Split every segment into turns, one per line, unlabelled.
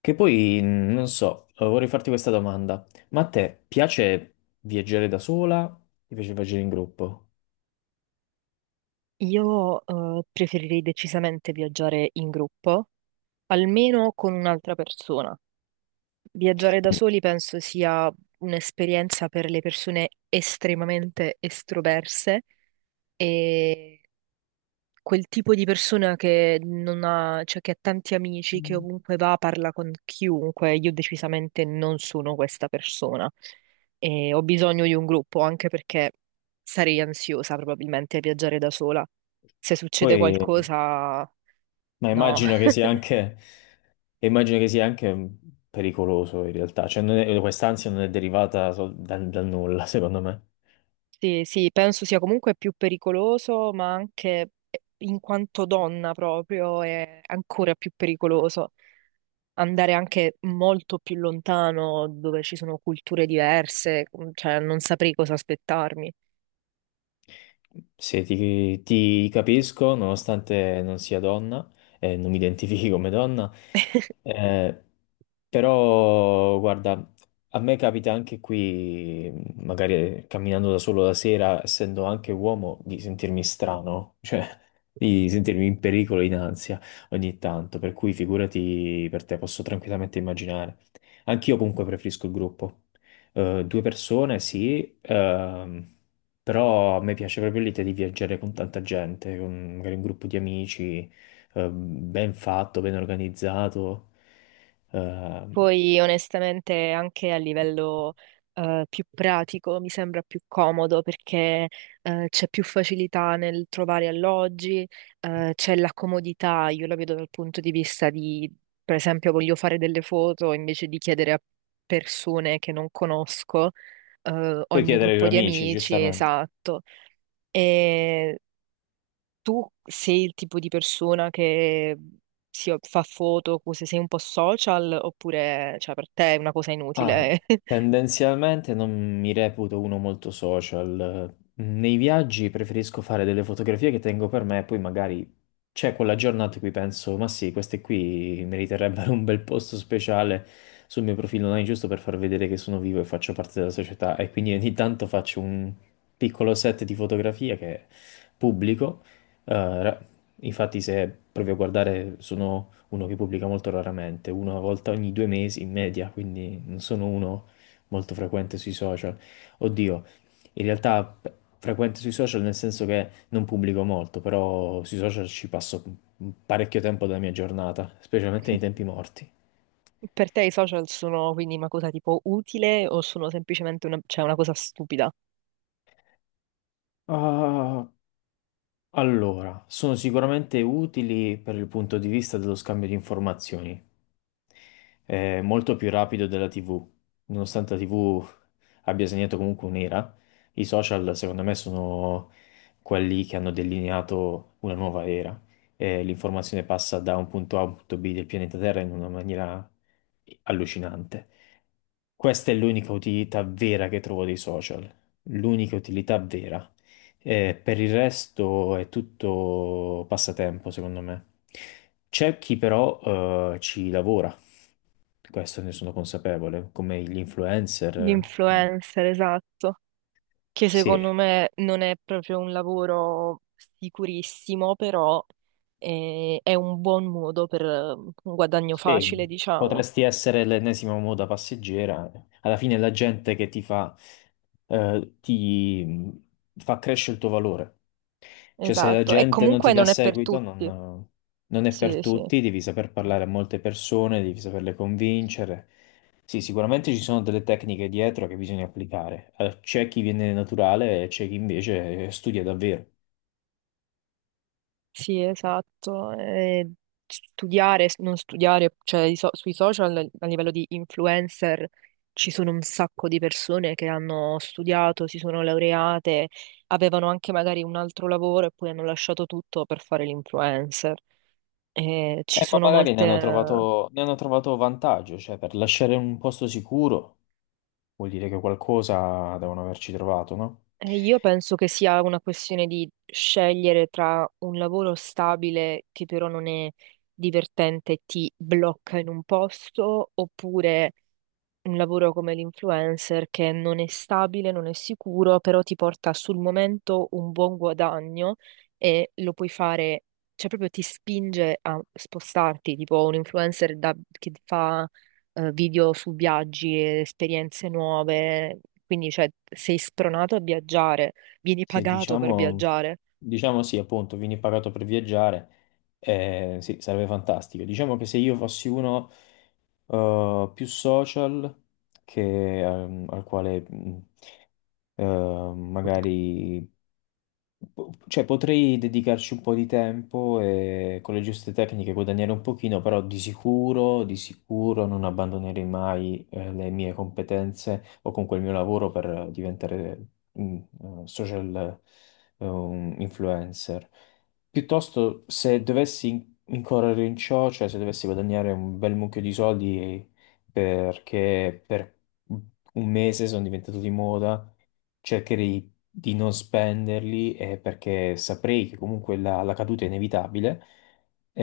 Che poi, non so, vorrei farti questa domanda. Ma a te piace viaggiare da sola? Ti piace viaggiare in gruppo?
Io preferirei decisamente viaggiare in gruppo, almeno con un'altra persona. Viaggiare da soli penso sia un'esperienza per le persone estremamente estroverse e quel tipo di persona che non ha, cioè che ha tanti amici, che ovunque va parla con chiunque. Io decisamente non sono questa persona e ho bisogno di un gruppo anche perché sarei ansiosa probabilmente a viaggiare da sola. Se succede
Poi,
qualcosa,
ma
no.
immagino che sia anche, immagino che sia anche pericoloso in realtà. Cioè, non è- quest'ansia non è derivata dal nulla, secondo me.
Sì, sì, penso sia comunque più pericoloso, ma anche in quanto donna proprio è ancora più pericoloso. Andare anche molto più lontano dove ci sono culture diverse, cioè non saprei cosa aspettarmi.
Se ti, ti capisco, nonostante non sia donna, e non mi identifichi come donna, eh, però, guarda, a me capita anche qui, magari camminando da solo la sera, essendo anche uomo, di sentirmi strano, cioè di sentirmi in pericolo, in ansia ogni tanto. Per cui, figurati, per te posso tranquillamente immaginare. Anch'io comunque preferisco il gruppo. Due persone, sì, però a me piace proprio l'idea di viaggiare con tanta gente, con magari un gruppo di amici, ben fatto, ben organizzato. Eh,
Poi onestamente anche a livello più pratico mi sembra più comodo perché c'è più facilità nel trovare alloggi, c'è la comodità, io la vedo dal punto di vista di, per esempio, voglio fare delle foto invece di chiedere a persone che non conosco, ho il
Puoi
mio
chiedere ai tuoi
gruppo di
amici,
amici,
giustamente.
esatto. Tu sei il tipo di persona che si fa foto, cose, sei un po' social, oppure cioè, per te è una cosa
Ah,
inutile?
Tendenzialmente non mi reputo uno molto social. Nei viaggi preferisco fare delle fotografie che tengo per me, poi magari c'è quella giornata in cui penso, ma sì, queste qui meriterebbero un bel posto speciale sul mio profilo online, giusto per far vedere che sono vivo e faccio parte della società. E quindi ogni tanto faccio un piccolo set di fotografie che pubblico. Eh, ra- Infatti, se proprio a guardare sono uno che pubblica molto raramente, uno una volta ogni due mesi in media, quindi non sono uno molto frequente sui social. Oddio, in realtà frequente sui social nel senso che non pubblico molto, però sui social ci passo parecchio tempo della mia giornata, specialmente nei tempi morti.
Per te i social sono quindi una cosa tipo utile o sono semplicemente una, cioè, una cosa stupida?
Ah, Allora, sono sicuramente utili per il punto di vista dello scambio di informazioni. È molto più rapido della TV. Nonostante la TV abbia segnato comunque un'era, i social secondo me sono quelli che hanno delineato una nuova era. E l'informazione passa da un punto A a un punto B del pianeta Terra in una maniera allucinante. Questa è l'unica utilità vera che trovo dei social, l'unica utilità vera. Per il resto è tutto passatempo, secondo me. C'è chi però ci lavora, questo ne sono consapevole, come gli influencer.
Gli
eh,
influencer, esatto. Che
Sì,
secondo me non è proprio un lavoro sicurissimo, però è un buon modo per un guadagno
sì,
facile, diciamo.
potresti essere l'ennesima moda passeggera. Alla fine è la gente che ti fa crescere il tuo valore. Cioè, se la
Esatto. E
gente non ti
comunque
dà
non è per
seguito,
tutti.
non è per
Sì, sì.
tutti, devi saper parlare a molte persone, devi saperle convincere. Sì, sicuramente ci sono delle tecniche dietro che bisogna applicare. C'è chi viene naturale e c'è chi invece studia davvero.
Sì, esatto. E studiare, non studiare, cioè sui social a livello di influencer ci sono un sacco di persone che hanno studiato, si sono laureate, avevano anche magari un altro lavoro e poi hanno lasciato tutto per fare l'influencer. E ci
Ma
sono
magari
molte.
ne hanno trovato vantaggio, cioè per lasciare un posto sicuro vuol dire che qualcosa devono averci trovato, no?
E io penso che sia una questione di scegliere tra un lavoro stabile che però non è divertente e ti blocca in un posto oppure un lavoro come l'influencer che non è stabile, non è sicuro, però ti porta sul momento un buon guadagno e lo puoi fare, cioè proprio ti spinge a spostarti, tipo un influencer che fa video su viaggi, e esperienze nuove, quindi cioè, sei spronato a viaggiare, vieni
Sì,
pagato per
diciamo,
viaggiare
diciamo sì, appunto, vieni pagato per viaggiare, sì, sarebbe fantastico. Diciamo che se io fossi uno più social che, al quale eh, magari cioè, potrei dedicarci un po' di tempo e con le giuste tecniche guadagnare un pochino, però di sicuro non abbandonerei mai le mie competenze o comunque il mio lavoro per diventare mm, social, un influencer. Piuttosto, se dovessi incorrere in ciò, cioè se dovessi guadagnare un bel mucchio di soldi perché per un mese sono diventato di moda, cercherei di non spenderli perché saprei che comunque la caduta è inevitabile.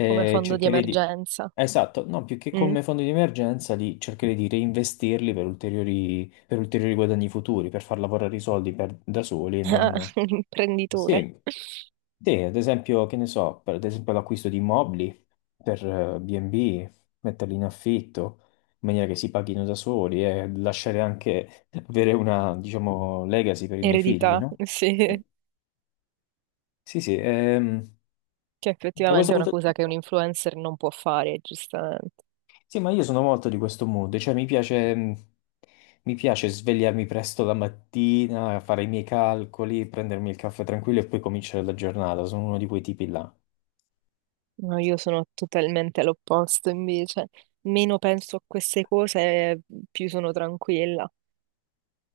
come fondo di
Cercherei di...
emergenza.
Esatto, no, più che
Mm,
come fondo di emergenza, li cercherei di reinvestirli per ulteriori guadagni futuri, per far lavorare i soldi da soli. E non...
un imprenditore,
Sì, sì, ad esempio, che ne so, per ad esempio l'acquisto di immobili per B&B, metterli in affitto, maniera che si paghino da soli e lasciare anche avere una, diciamo, legacy per i miei figli,
eredità,
no? Eh,
sì.
sì, sì,
Che
da questo
effettivamente è una
punto di
cosa che un
vista,
influencer non può fare, giustamente.
sì, ma io sono molto di questo mood, cioè mi piace svegliarmi presto la mattina, fare i miei calcoli, prendermi il caffè tranquillo e poi cominciare la giornata, sono uno di quei tipi là.
No, io sono totalmente all'opposto invece. Meno penso a queste cose, più sono tranquilla.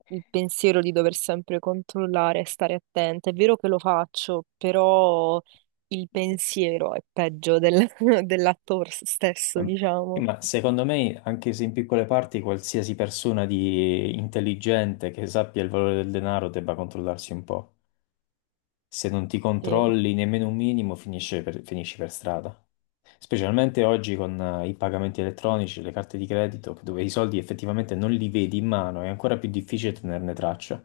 Il pensiero di dover sempre controllare e stare attenta. È vero che lo faccio, però il pensiero è peggio dell'atto stesso,
Ehm, sì,
diciamo.
ma secondo me, anche se in piccole parti, qualsiasi persona di intelligente che sappia il valore del denaro debba controllarsi un po'. Se non ti
Sì.
controlli nemmeno un minimo, finisci per strada. Specialmente oggi con i pagamenti elettronici, le carte di credito, dove i soldi effettivamente non li vedi in mano, è ancora più difficile tenerne traccia.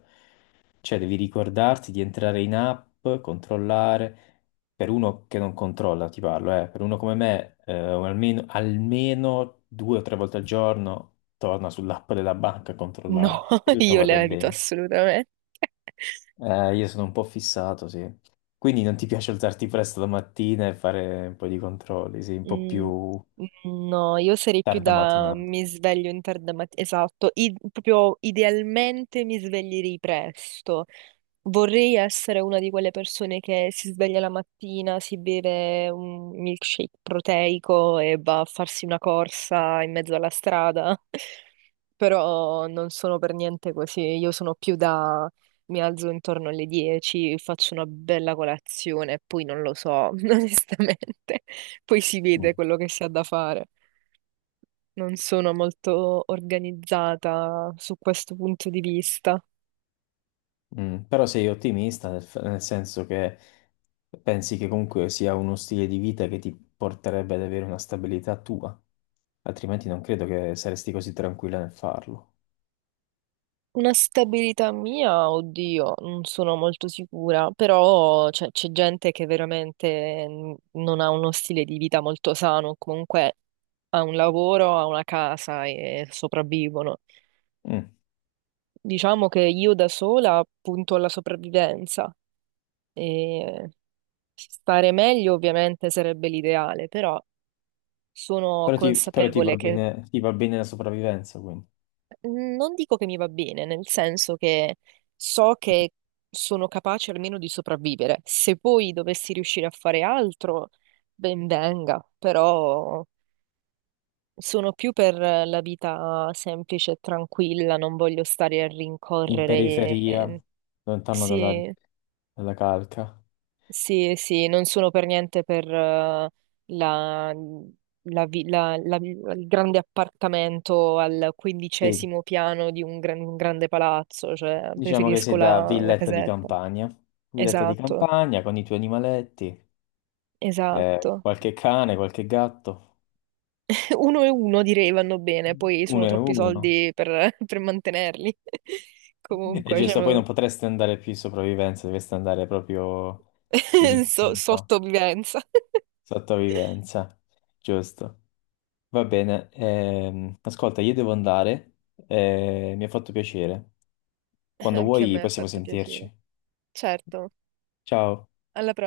Cioè, devi ricordarti di entrare in app, controllare. Per uno che non controlla, ti parlo, per uno come me, almeno, almeno due o tre volte al giorno torna sull'app della banca a
No,
controllare che tutto
io
vada
le evito
bene.
assolutamente.
Io sono un po' fissato, sì. Quindi non ti piace alzarti presto la mattina e fare un po' di controlli, sì, un po'
Mm,
più
no, io sarei più
tarda
da
mattinata.
mi sveglio in tarda mattina, esatto, proprio idealmente mi sveglierei presto. Vorrei essere una di quelle persone che si sveglia la mattina, si beve un milkshake proteico e va a farsi una corsa in mezzo alla strada, però non sono per niente così. Io sono più da mi alzo intorno alle 10, faccio una bella colazione, poi non lo so, onestamente. Poi si
Mm.
vede quello che si ha da fare. Non sono molto organizzata su questo punto di vista.
Mm. Però sei ottimista, nel senso che pensi che comunque sia uno stile di vita che ti porterebbe ad avere una stabilità tua, altrimenti non credo che saresti così tranquilla nel farlo.
Una stabilità mia, oddio, non sono molto sicura, però c'è gente che veramente non ha uno stile di vita molto sano, comunque ha un lavoro, ha una casa e sopravvivono.
Mm.
Diciamo che io da sola punto alla sopravvivenza e stare meglio ovviamente sarebbe l'ideale, però sono
Però
consapevole che.
ti va bene la sopravvivenza, quindi.
Mhmm, non dico che mi va bene, nel senso che so che sono capace almeno di sopravvivere. Se poi dovessi riuscire a fare altro, ben venga, però sono più per la vita semplice e tranquilla, non voglio stare a
In
rincorrere.
periferia, lontano dalla,
Sì,
dalla calca.
sì, sì, non sono per niente per la- la vi- la- la- il grande appartamento al
Sì,
quindicesimo piano di un, un grande palazzo, cioè
diciamo che
preferisco
sei da
la casetta.
villetta di
Esatto,
campagna con i tuoi animaletti,
esatto.
qualche cane, qualche gatto,
Uno e uno direi vanno bene, poi
uno
sono
e
troppi
uno.
soldi per, per mantenerli.
E
Comunque,
giusto, poi
cioè,
non potresti andare più in sopravvivenza, dovresti andare proprio in istinto,
sottovivenza.
sottovivenza, giusto. Va bene, ascolta, io devo andare, mi ha fatto piacere. Quando
Anche a
vuoi
me ha
possiamo
fatto piacere.
sentirci.
Certo,
Ciao.
alla prossima.